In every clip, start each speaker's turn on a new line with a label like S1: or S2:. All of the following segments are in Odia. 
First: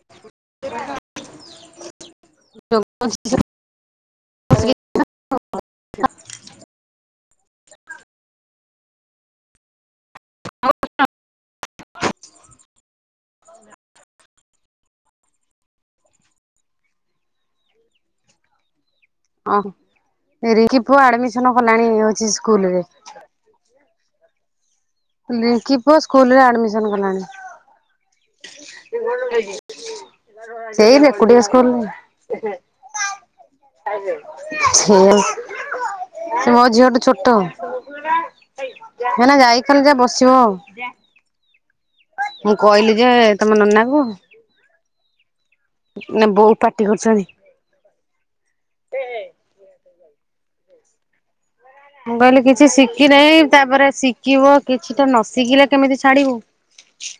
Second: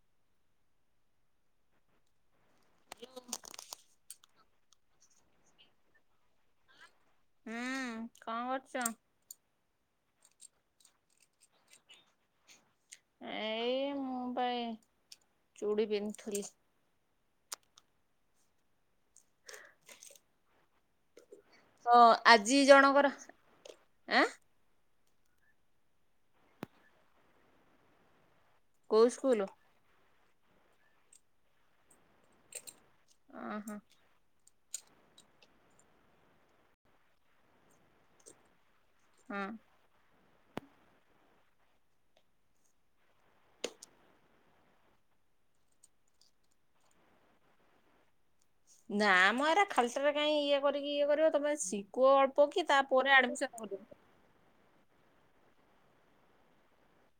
S1: [unintelligible] ହଁ
S2: ହୁଁ କଣ କରୁଚ? ଏଇ, ମୁଁ ପାଇଁ, ଚୁଡ଼ି ପିନ୍ଧୁଥିଲି।
S1: ଓଃ, ରିଙ୍କି ପୁଅ ଆଡମିସନ କଲାଣି,
S2: ତ
S1: ହଉଛି ସ୍କୁଲରେ।
S2: ଏଁ।
S1: ଲିଙ୍କି ପୁଅ, ସ୍କୁଲ ରେ ଆଡମିସନ କଲାଣି।
S2: କୋଉ ସ୍କୁଲ
S1: ଏଇ, ରେ ନିକୁଡିଆ ସ୍କୁଲରେ। ଁ
S2: ଓହୋ
S1: [unintelligible] ସିଏ, ମୋ ଝିଅ ଠୁ ଛୋଟ। ଏଇନା,
S2: ହଁ।
S1: ଯାଇଛନ୍ତି ଯେ ବସିବ ଆଉ। ମୁଁ, କହିଲି ଯେ ତମ ନନା କୁ। ନା, ବୋଉ ପାଟି କରୁଛନ୍ତି।
S2: ନା ମ, ଏରା ଖାଲି ଟା ରେ କାଇଁ ଇଏ କରିକି, ଇଏ କରିବ। ତମେ ଆସି,
S1: ମୁଁ କହିଲି, କିଛି ଶିଖିନାହିଁ। ତାପରେ ଶିଖିବ, କିଛିଟା ନ ଶିଖିଲେ, କେମିତି ଛାଡିବୁ।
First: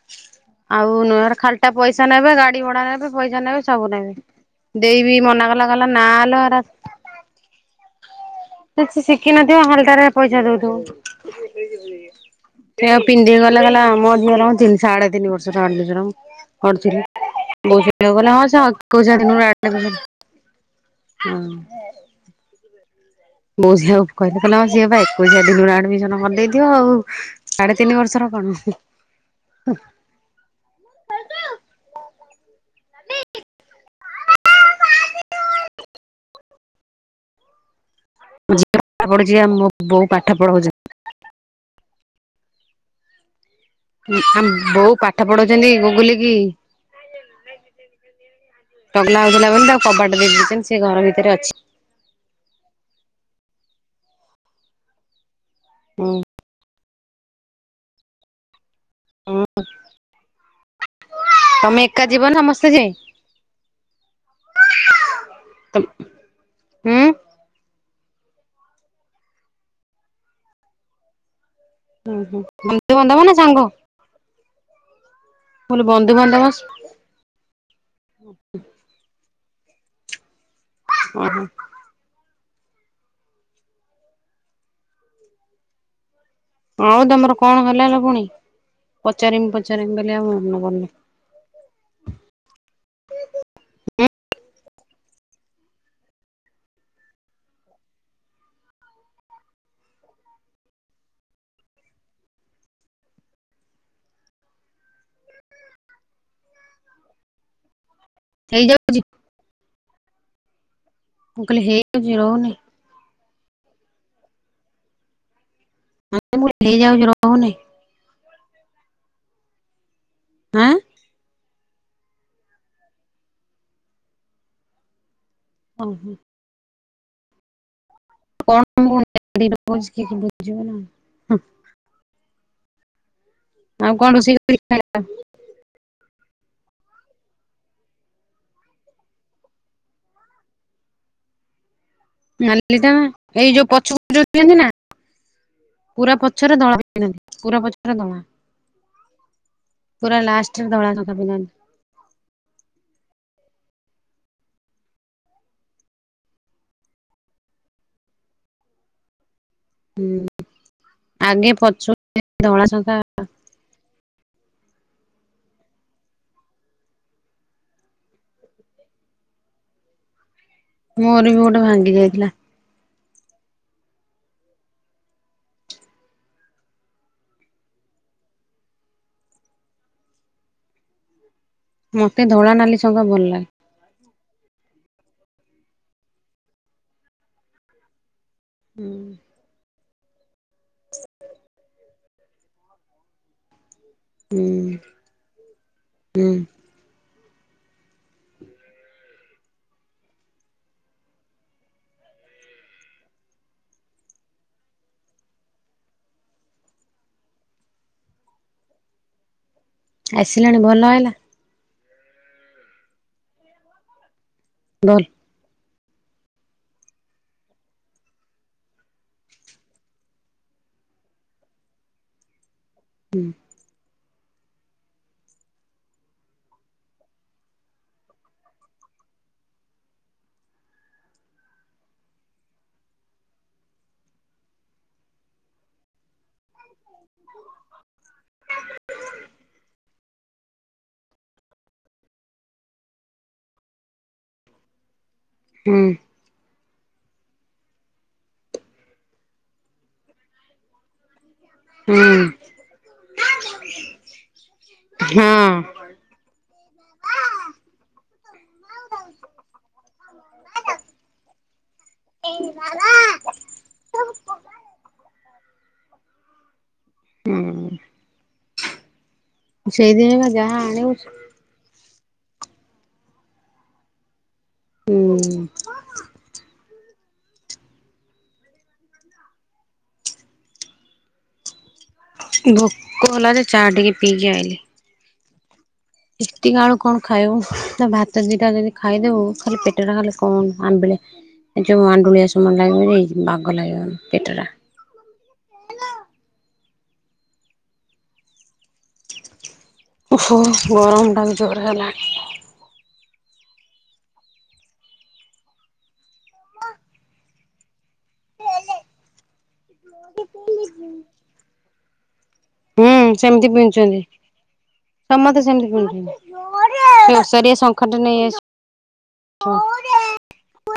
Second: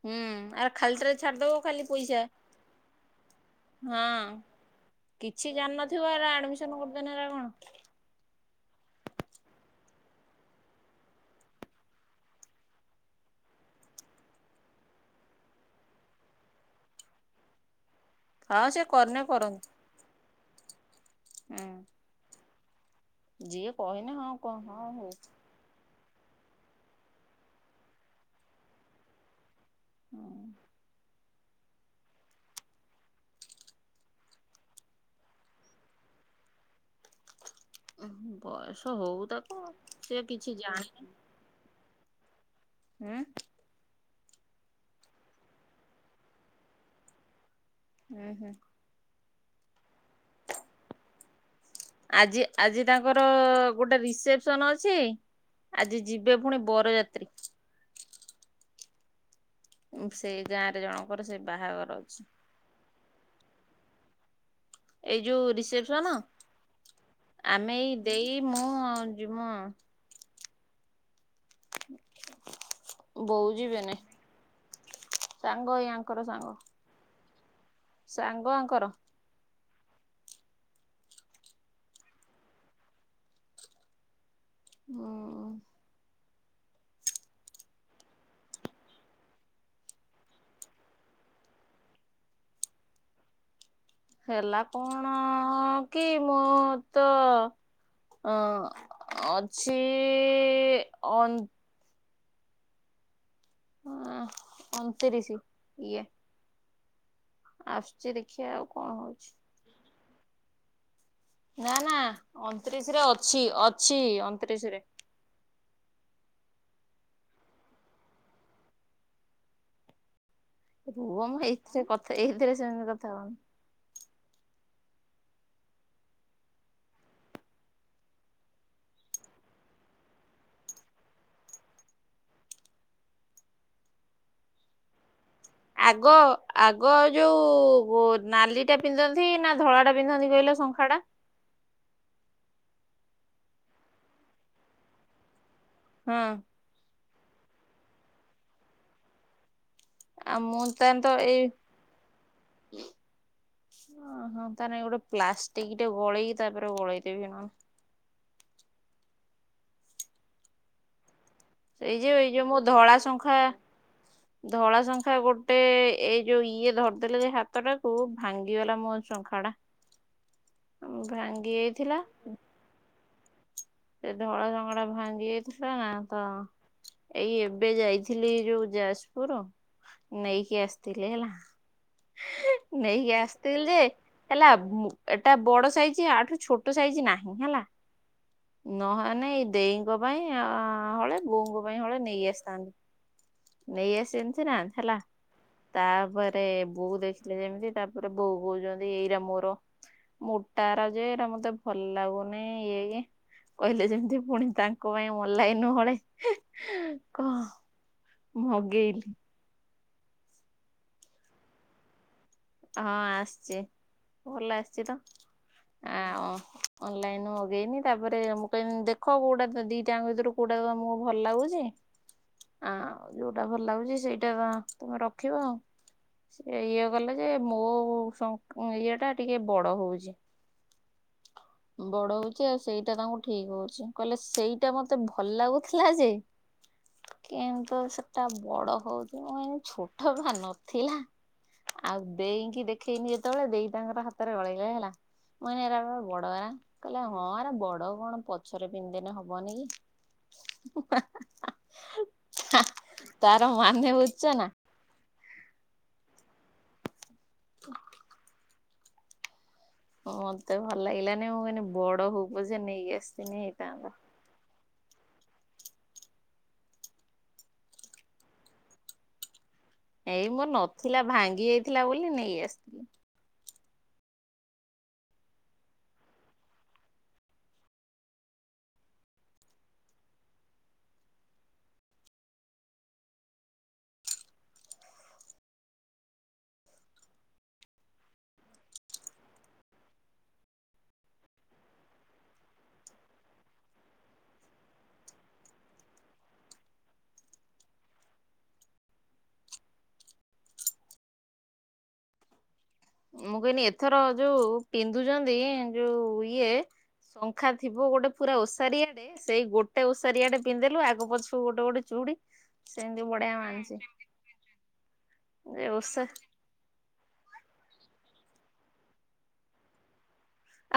S2: ହୁଁ ଆର
S1: ଆଉ,
S2: ଖାଲିଟାରେ
S1: ନହେଲେ
S2: ଛାଡିଦବ
S1: ଖାଲିଟା
S2: ଖାଲି
S1: ପଇସା ନେବେ, ଗାଡି ଭଡା ନେବେ, ପଇସା ନେବେ, ସବୁ ନେବେ।
S2: ହଁ।
S1: ଦେଇବି ମନା କଲା, କହିଲା ନା ଲୋ ଏରା,
S2: ନେ ରହୁଣ
S1: ସେ, ଶିଖିନଥିବ ଖାଲଟାରେ ପଇସା ଦେଉଥିବା। ସେଉ ପିନ୍ଧିକି ଗଲା। ଗଲା, ଆମ ଅଧିକ ର ତିନି ସାଢେ ତିନି ବର୍ଷ ତ ଷ୍ଟାର୍ଟ ହେବ ଅରଜି ରେ।
S2: ହଁ ସେ କରିନେ କରନ୍ତୁ ହୁଁ।
S1: [unintelligible]
S2: ଯିଏ
S1: ବୋଉ ଝିଅ
S2: କହିନେ
S1: କୁ କହିଲା,
S2: କ
S1: କହିଲା ହଁ, ସିଏ ଭାଇ
S2: ହଉ।
S1: କୁ କହିଛି। ଝିଅର ଆଡମିସନ କରିଦେଇଥିବ ଆଉ। ସାଢ଼େ ତିନି ବର୍ଷର କଣ।
S2: [inaudible] ଉ,
S1: ଝିଅ
S2: ବୟସ
S1: ପାଠ
S2: ହଉ
S1: ପଢୁଛି ଆଉ
S2: ତାକୁ,
S1: ମୋ ବୋଉ
S2: ସେ
S1: ପାଠ
S2: କିଛି
S1: ପଢଉଛନ୍ତି।
S2: ଜାଣିନି। ଉଁ।
S1: ଆ, ବୋଉ ପାଠ ପଢଉଛନ୍ତି, ଗୁଗୁଲି କି।
S2: [inaudible]
S1: ଚଗଲା ହଉଥିଲା ବୋଲି, ତାକୁ କବାଟ ଦେଇଦଛନ୍ତି। ସେ, ଘର ଭିତରେ ଅଛି।
S2: ଆଜି, ଆଜି, ତାଙ୍କର ଗୋଟେ ରିସେପସନ୍ ଅଛି। ଆଜି
S1: ହୁଁ
S2: ଯିବେ, ପୁଣି ବରଯାତ୍ରୀ।
S1: ହୁଁ
S2: ସେଇ ଗାଁ ରେ ଜଣଙ୍କର, ସେଇ
S1: ତମେ
S2: ବାହାଘର
S1: ଏକା ଯିବ
S2: ଅଛି।
S1: ସମସ୍ତେ ଯାଇ,
S2: ଏଇ ଯୋଉ ରିସେପସନ,
S1: ହୁଁ
S2: ଆମେ ଏଇ ଦେଇ ମୁଁ ଯିମୁ ଆଉ।
S1: ହୁଁ, ହୁଁ। ବନ୍ଧୁବାନ୍ଧବ ନା
S2: ବୋଉ
S1: ସାଙ୍ଗ,
S2: ଯିବେନି ସାଙ୍ଗ
S1: କହିଲି
S2: ଏଇ ୟାଙ୍କର
S1: ବନ୍ଧୁବାନ୍ଧବ
S2: ସାଙ୍ଗ। ସାଙ୍ଗ ଆଙ୍କର,
S1: ଓହୋ।
S2: ଅ
S1: ଆଉ ତମର କଣ ହେଲା ଲୋ ପୁଣି ପଚାରିମ୍ ପଚାରିମ୍ ବୋଲି ଆଉ ମନ କରନି।
S2: ହେଲା କଣଅ କି ମୁଁ ତ ଅ ଅଛିଇ ଅନ୍ ହଁ ଅଣତିରିଶି ଇଏ ଆସୁଚି ଦେଖିଆ ଆଉ କଣ
S1: ହେଇଯାଉଛି।
S2: ହଉଛି।
S1: ମୁଁ କହିଲି
S2: ନା ନା
S1: ହେଇଯାଉଛି ରହୁନି
S2: ଅଣତିରିଶ ରେ ଅଛି ଅଛି ଅଣତିରିଶରେ।
S1: ଆ ମୁଁ ହେଇ ଯାଉଚି ରହୁନି। ଆଁ।
S2: ରୁହ ମୁଁ ଏଇଥିରେ କଥା ଏଇଥିରେ ସେମିତି କଥା ହବନି।
S1: [unintelligible] [unintelligible] ଆଉ କଣ ରୋଷେଇ କରିକି ଖାଇଥିଲ?
S2: ଆଗ ଆଗ ଯୋଉ ବ ନାଲି ଟା ପିନ୍ଧନ୍ତି ନା ଧଳା ଟା ପିନ୍ଧନ୍ତି କହିଲ ଶଙ୍ଖା ଟା?
S1: ନାଲିଟା ଏଇ ଯୋଉ ପଛକୁ ଯୋଉ ଦିଅନ୍ତି ନା
S2: ହଁ
S1: ପୁରା ପଛରେ ଧଳା ପିନ୍ଧନ୍ତି। ପୁରା ପଛଟା ଧଳା ପୁରା
S2: ଆଉ ମୁଁ
S1: ଲାଷ୍ଟର ଧଳା
S2: ତାହେଲେ ତ
S1: ଶଙ୍ଖା
S2: ଏଇ
S1: ପିନ୍ଧନ୍ତି।
S2: [inaudible] ଓହୋ ତା ନଗି ଗୋଟେ ପ୍ଲାଷ୍ଟିକ ଟେ ଗଳେଇକି ତାପରେ ଗଳେଦେବି ନ
S1: ହୁଁ ଆଗେ ପଛୁ
S2: ଏଇ ଯୋଉ ଏଇ ଯୋଉ ମୋ ଧଳା ଶଙ୍ଖା ଧଳା ଶଙ୍ଖା ଗୋଟେ ଏଇ ଯୋଉ ଇଏ ଧରିଦେଲେ ଯେ ହାତ ଟାକୁ ଭାଙ୍ଗିଗଲା ମୋ ଶଙ୍ଖା ଟା। ଆଉଁ
S1: ମୋର ବି
S2: ଭାଙ୍ଗି
S1: ଗୋଟେ
S2: ଯାଇଥିଲା। ସେ ଧଳା ଶଙ୍ଖା ଟା ଭାଙ୍ଗି ଯାଇଥିଲା ନା ତ। ଏଇ ଏବେ ଯାଇଥିଲି ଯୋଉ ଯାଜପୁର। ନେଇକି ଆସିଥିଲି ହେଲା
S1: ମତେ ଧଳା ନାଲି
S2: ହେଁ
S1: ଶଙ୍ଖା
S2: ନେଇକି
S1: ଭଲ ଲାଗେ।
S2: ଆସିଥିଲି ଯେ ହେଲା ବୁଁ ଏଟା ବଡ ସାଇଜ ଆଠୁ ଛୋଟ ସାଇଜ ନାହିଁ ହେଲା। ନହେନେ
S1: ହୁଁ
S2: ଏଇ ଦେଇଙ୍କ ପାଇଁ ଆଉ ହଳେ ବୋଉଙ୍କ ପାଇଁ ହଳେ ନେଇ ଆସିଥାନ୍ତି। ନେଇ ଆସିନ ସିନା ହେଲା
S1: ହୁଁ
S2: ତାପରେ ବୋଉ ଦେଖ ଏଟା ଯେମିତି ତାପରେ ବୋଉ କହୁଚନ୍ତି ଏଇଟା ମୋର। ମୋଟା ଏରା ଯେ ଏଇଟା ମତେ ଭଲ ଲାଗୁନି। ଇଏ-ଇଏ କହିଲେ ଯେମିତି ପୁଣି ତାଙ୍କ ପାଇଁ ଅଲନାଇନ ରୁ ହଳେ ହେଁ ହେଁ କହ ମୁଁ ମଗେଇଲି।
S1: ଆସିଲାଣି ଭଲ ହେଲା।
S2: ହଁ ଆସଚି ଭଲ ଆସିଚି ତ।
S1: ଭଲ।
S2: ଆ ଅ ଅନଲାଇନ ରୁ ମଗେଇନି ତାପରେ ମୁଁ କହିନି ଦେଖ କୋଉଟା ଦ ଦିଟାଙ୍କ ଭିତରୁ କୋଉଟାକୁ ତମ କୁ ଭଲ ଲାଗୁଚି। ଆଁ ଯୋଉଟା ଭଲ ଲାଗୁଚି ସେଇଟା ବ ତମେ ରଖିବ ଆଉ। ସେ ଇଏ କଲେ ଯେ ମୋ ସଂଖ୍ ମୁ ଇଏ ଟା ଟିକେ ବଡ ହଉଛି। ବଡ ହଉଚି ଆଉ ସେଇଟା ତାଙ୍କୁ ଠିକ୍ ହଉଛି କହିଲେ ସେଇଟା ମତେ ଭଲ ଲାଗୁଥିଲା ଯେ। କିନ୍ତୁ ସେଟା ବଡ ହଉଚି ମୁଁ କହିନି ଛୋଟ ବା ନଥିଲା। ଆଉ ଦେଇଙ୍କି ଦେଖେଇନି ଯେତେବେଳେ ଦେଇ ତାଙ୍କର ହାତରେ ଗଳେଇଲେ ହେଲା। ମୁଁ କହିନି
S1: ହୁଁ
S2: [unintelligible] ବଗରା କହିଲା ହଁ ଆରା ବଡ କଣ ପଛରେ ପିନ୍ଧେନେ ହବନି କି? ହୁଁ-ହୁଁ
S1: ହୁଁ
S2: ହା-ହା-ହା-ହା ତାର ମନେ ବୁଚ ନା?
S1: ହଁ।
S2: [inaudible]
S1: [unintelligible]
S2: ହଁ ମତେ ଭଲ ଲାଗିଲାନି ମୁଁ କହିନି ବଡ ହଉ ପଛେ ନେଇକି ଆସିିଥିନି ହେଇଥାନ୍ତା।
S1: ହୁଁ ସେଇଥି ପାଇଁ ବା ଯାହା ଆଣିବୁ ସ
S2: ଇଏ ଥିଲା ବୋଲି ନେଇ ଆସିଥିଲି।
S1: ହୁଁ ଭୋକ ହେଲା ଯେ ଚା ଟିକେ ପିଇକି ଆଇଲି। ଏତିକ ଆଳୁ କଣ ଖାଇବୁ ତା ଭାତ ଦିଟା ଯଦି ଖାଇଦବୁ ଖାଲି ପେଟ ଟା ଖାଲି କଣ ଆମ୍ବିଳେ ଏ ଯୋଉ ଆଣ୍ଡୁଳିଆ ସମାନ ଲାଗିବ ଏଇ ବାଗ ଲାଗିବ ପେଟଟା ଅହ ଗରମ ଟା ବି ଜୋରେ ହେଲାଣି।
S2: ମୁଁ କଇଲି ଏଥର ଯୋଉ ପିନ୍ଧୁଛନ୍ତି ଯୋଉ ଇଏ ଶଙ୍ଖା ଥିବ ଗୋଟେ ପୁରା ଓସାରିଆ ଟେ ସେଇ ଗୋ ଟେ ଓଷାରିଆ ଟେ ପିନ୍ଧି ଦେଲୁ ଆଗ ପଛୁ ଗୋଟେ ଗୋଟେ ଚୁଡି
S1: ହୁଁ
S2: ସେମିତି ବଢିଆ ମାନିଚି।
S1: ପିନ୍ଧୁଛନ୍ତି। ସମସ୍ତେ ସେମିତି ପିନ୍ଧୁଚନ୍ତି। ଓସାରିଆ ସଙ୍ଖାଟା ନେଇ ଆସି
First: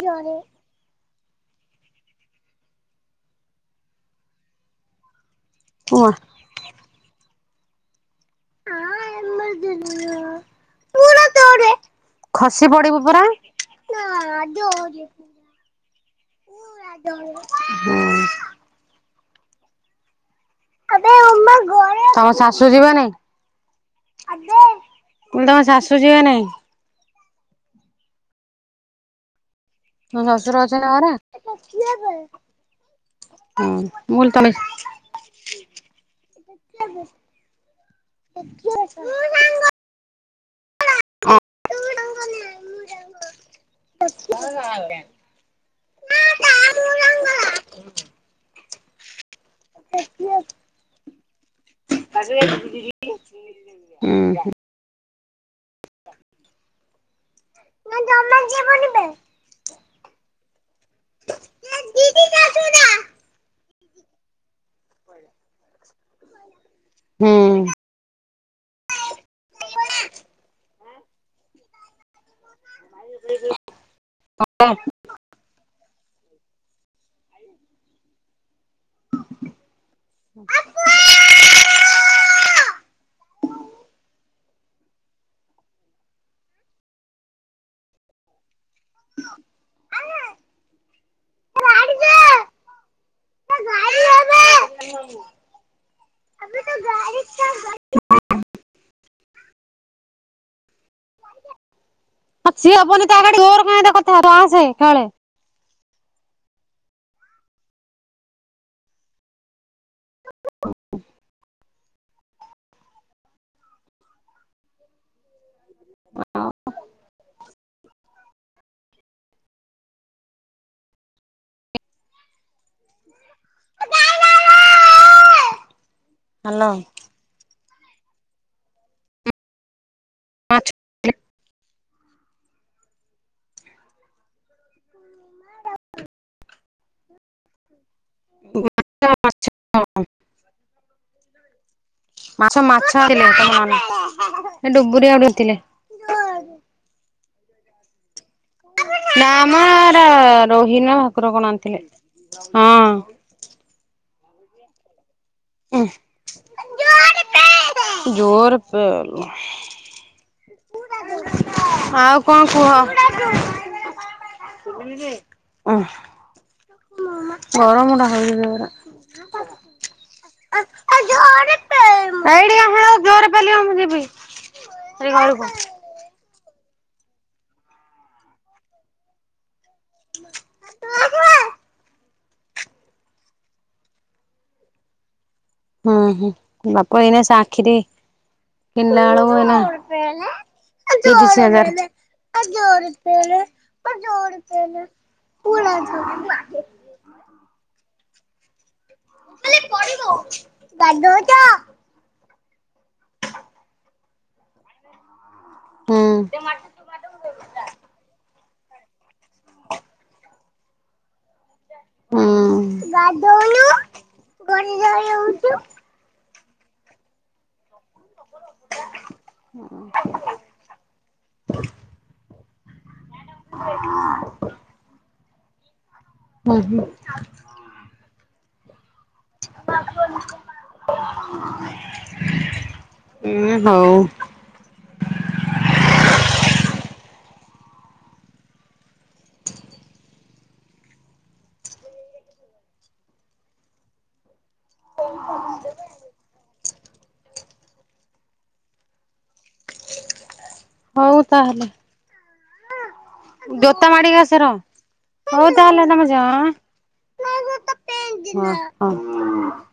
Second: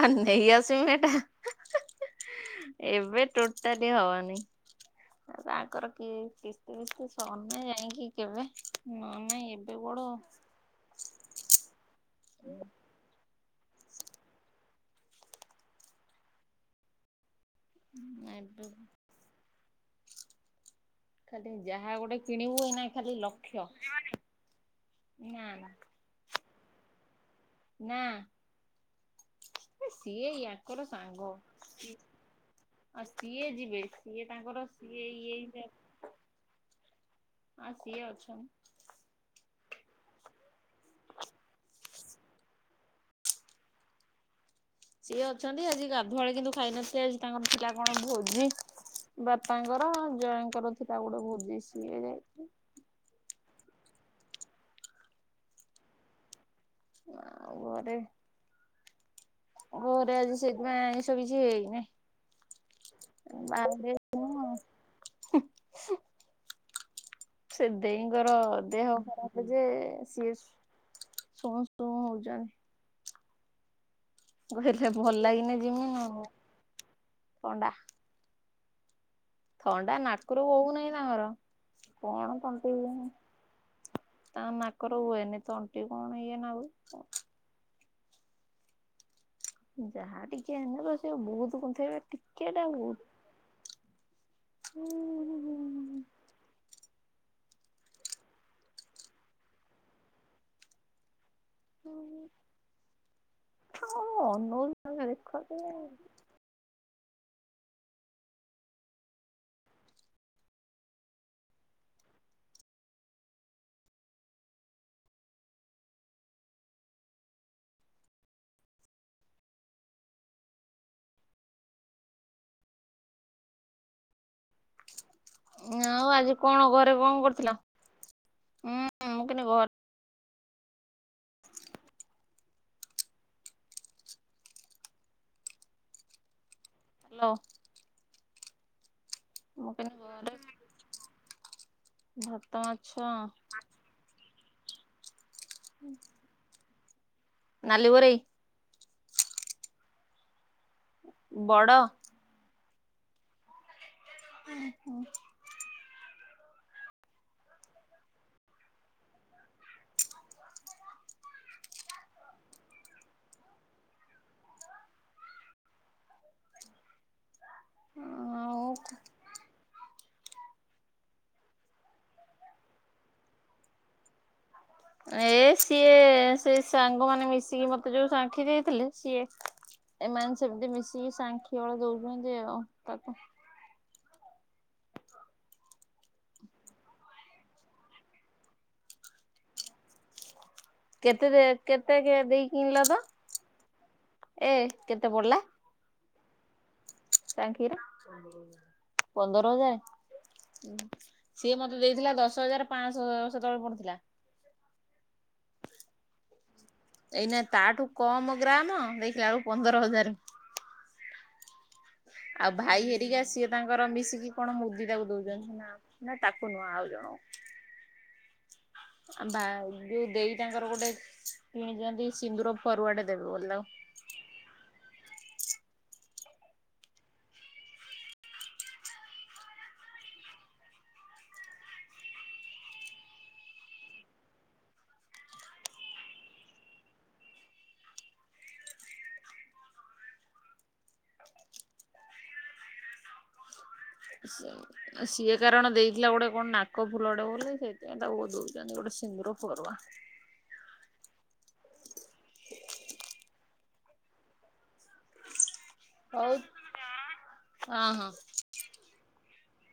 S2: ଆ ନେଇ ଆସିବୁ ମାନେ ଏଟା ଏବେ ଟୋଟାଲି ହବନି। ତାଙ୍କର କି
S1: ଉଆ
S2: କିସ୍ତି ବିସ୍ତି ସରିନି ଯାଇକି କେବେ ନହେଲେ ନାଇଁ ଏବେ ବଡ
S1: ଖସି ପଡିବୁ ପରା ନା ଜରେ ପୁରା ଜରେ ହୁଁ
S2: ଆ ଖାଲି ଯାହା ଗୋଟେ
S1: ତମ
S2: କିଣିବୁ
S1: ଶାଶୁ
S2: ଏଇନା
S1: ଯିବେ ନାଇଁ
S2: ଖାଲି ଲକ୍ଷ
S1: ମୁଁ
S2: ନା ନା
S1: [unintelligible]
S2: ନା
S1: ତମ
S2: ସିଏ
S1: ଶ୍ୱଶୁର ଅଛନ୍ତି
S2: ୟାଙ୍କର
S1: ନା ଘରେ
S2: ସାଙ୍ଗ। ଆଉ ସିଏ
S1: ହୁଁ
S2: ଯିବେ
S1: ମୁଁ
S2: ସିଏ
S1: କହିଲି ତମେ
S2: ତାଙ୍କର ସିଏ ଇଏ ହିଁ ତ
S1: [unintelligible]
S2: ହଁ ସିଏ ଅଛ
S1: ଏପୁ ହ ମୁଁ ଯାଏ
S2: ସିଏ ଅଛନ୍ତି ଆଜି ଗାଧୁଆଳି କିନ୍ତୁ ଖାଇନଥିଲେ ଆଜି ତାଙ୍କର ଥିଲା କଣ ଭୋଜି ବାପାଙ୍କର ଜୟଙ୍କର ଥିଲା ଗୋଟେ ଭୋଜି ସିଏ ଯାଇଥିଲେ।
S1: ଆସିବେ ହ କି ହୁଁ।
S2: ଆଉ ଘରେ
S1: ଜମା ଯିବନି ବେ
S2: ଘରେ ଆଜି ସେଇଥିପାଇଁ ଆଇଁଷ କିଛି ହେଇନାଇ ବା
S1: ହୁଁ
S2: ସେ ଦେଇଁଙ୍କର ଦେହ ଖରାପ ଯେ ସିଏ ଶୁଁ ଶୁଁ ହଉଛନ୍ତି।
S1: [unintelligible]
S2: କହିଲେ ଭଲ ଲାଗିନି ଯିମି [unintelligible] ପଣ୍ଡା
S1: ହ
S2: ଥଣ୍ଡା ନାକରୁ ବୋହୁନାହିଁ ତାଙ୍କର କଣ ତଣ୍ଟି ତାଙ୍କ ନାକର ହୁଏନି ତଣ୍ଟି କଣ ଇଏ ନାଗୁଚି।
S1: ହଁ
S2: ଯାହା ଟିକେ ଏନବ ସେ ବହୁତ କୁନ୍ଥେଇ ବେ ଟିକେ ଟା ବହୁତ ହୁଁ ହୁଁ
S1: ଆବେ ତ ଗାଡ଼ିଟା ତ ସିଏ ହେବନି ତା ଗାଡ଼ି ତର କାଇଁ କଥା ବାର୍ତ୍ତା ତୁ ଆସେ ଖେଳେ
S2: ନାଇ
S1: ହଲ ହଁ।
S2: ଆଉ ଆଜି କଣ
S1: ହାଲୋ
S2: ଘରେ କଣ କରୁଥିଲ ଉୁଁ ମୁଁ କଇଲି ଘ
S1: ମାଛ
S2: ସିଁ
S1: ହ ଡାକ୍ଟ
S2: ହ୍ୟାଲୋ।
S1: [unintelligible] [unintelligible]
S2: ମୁଁ କହିଲି ଘରେ
S1: ମାଛ ମାଛ ଆଣିଥିଲେ ତମ ନନା। ସେ ଡୁବୁରି ଆଡୁ ଆଣିଥିଲେ।
S2: ହୁଁ। ନାଲି ବୋରେଇ।
S1: ନାମ ଏରା ରୋହି ନା ଭାକୁର କଣ
S2: ବଡ
S1: ଆଣିଥିଲେ ହଁ।
S2: ଓହୋ।
S1: ଉଁ ଜୋରେ ପେଲେ। ହଁ ଆଉ କଁ କୁହ? ଓହ। ଗରମ ଟା ହଉଚି ଜୋରେ।
S2: ଆଉ
S1: [inaudible] ଏଇଠିକି ଆସିଲ ଜୋରରେ ପେଲିବ ମୁଁ ଯିବି। ଏଇ
S2: ଏ
S1: ଘରକୁ।
S2: ସିଏ ସେଇ ସାଙ୍ଗମାନେ ମିଶିକି ମତେ ଯୋଉ ସାଙ୍ଖି ଦେଇଥିଲେ ସିଏ ଏମାନେ ସେମିତି ମିଶିକି ସାଙ୍ଖି ହଳେ ଦଉଛନ୍ତି ଆଉ ତାକୁ।
S1: ହୁଁ ହୁଁ ବାପ ଏଇନା ସାଙ୍ଖି ଦି କିଣିଲା ଏଳୁକୁ ଏଇନା
S2: କେତେ ଦେ
S1: ତିରିଶ ହଜାର
S2: କେତେ
S1: ଏ
S2: ଦେଇ କିଣିଲ
S1: ଜୋରେ
S2: ତ
S1: ପେଲେ ଏ ଜୋରେ ପେଲେ ଏ ଜୋରେ
S2: ଏ
S1: ପେଲେ। ପୁରା ଛୋଟ [unintelligible]
S2: ଟାଙ୍କିରା ପନ୍ଦର ହଜାର ପନ୍ଦର ହଜାରେ ଉଁ ହୁଁ ସିଏ ମ ଦେଇଥିଲା ଦଶ ହଜାର ପାଆଁଶ ସେତେବେଳେ ପଡିଥିଲା।
S1: ହୁଁ।
S2: ଏଇନା ତାଠୁ କମ ଗ୍ରାମ ଦେଖିଲା ବେଳକୁ ପନ୍ଦର ହଜାର। ଆଉ ଭାଇ ହେରିକା ସିଏ ତାଙ୍କର ମିଶିକି କଣ ମୁଦି ତାକୁ ଦଉଚନ୍ତି ନା। ନା ତାକୁ ନୁହଁ ଆଉ ଜଣ କୁ ଆମ ଭା ଯଉ ଦେଇ ତାଙ୍କର ଗୋଟେ କିଣିଚନ୍ତି ସିନ୍ଦୁର ଫରୁଆ ଟେ ଦେବେ ବୋଲି। ତାକୁ।
S1: [inaudible] ନାହିଁ ଆଉ [inaudible] ଉଁ ହଉ।
S2: ସିଏ ସିଏ କାରଣ ଦେଇ ଥିଲା ଗୋଟେ କଣ ନାକ ଫୁଲ ଟେ ବୋଲି ସେଇଥି ପାଇଁ ତାକୁ ଦଉଛନ୍ତି ଗୋଟେ ସିନ୍ଦୁର ଫରୁଆ।
S1: ହଉ ତାହେଲେ। ଜୋତା ମାଡିିକି ଆସି ରହ। ହଉ
S2: ହଉ
S1: ତାହେଲେ ତମେ ଜାଅ
S2: ହଁ ହଁ।
S1: ଆଁ ହଁ ହଁ।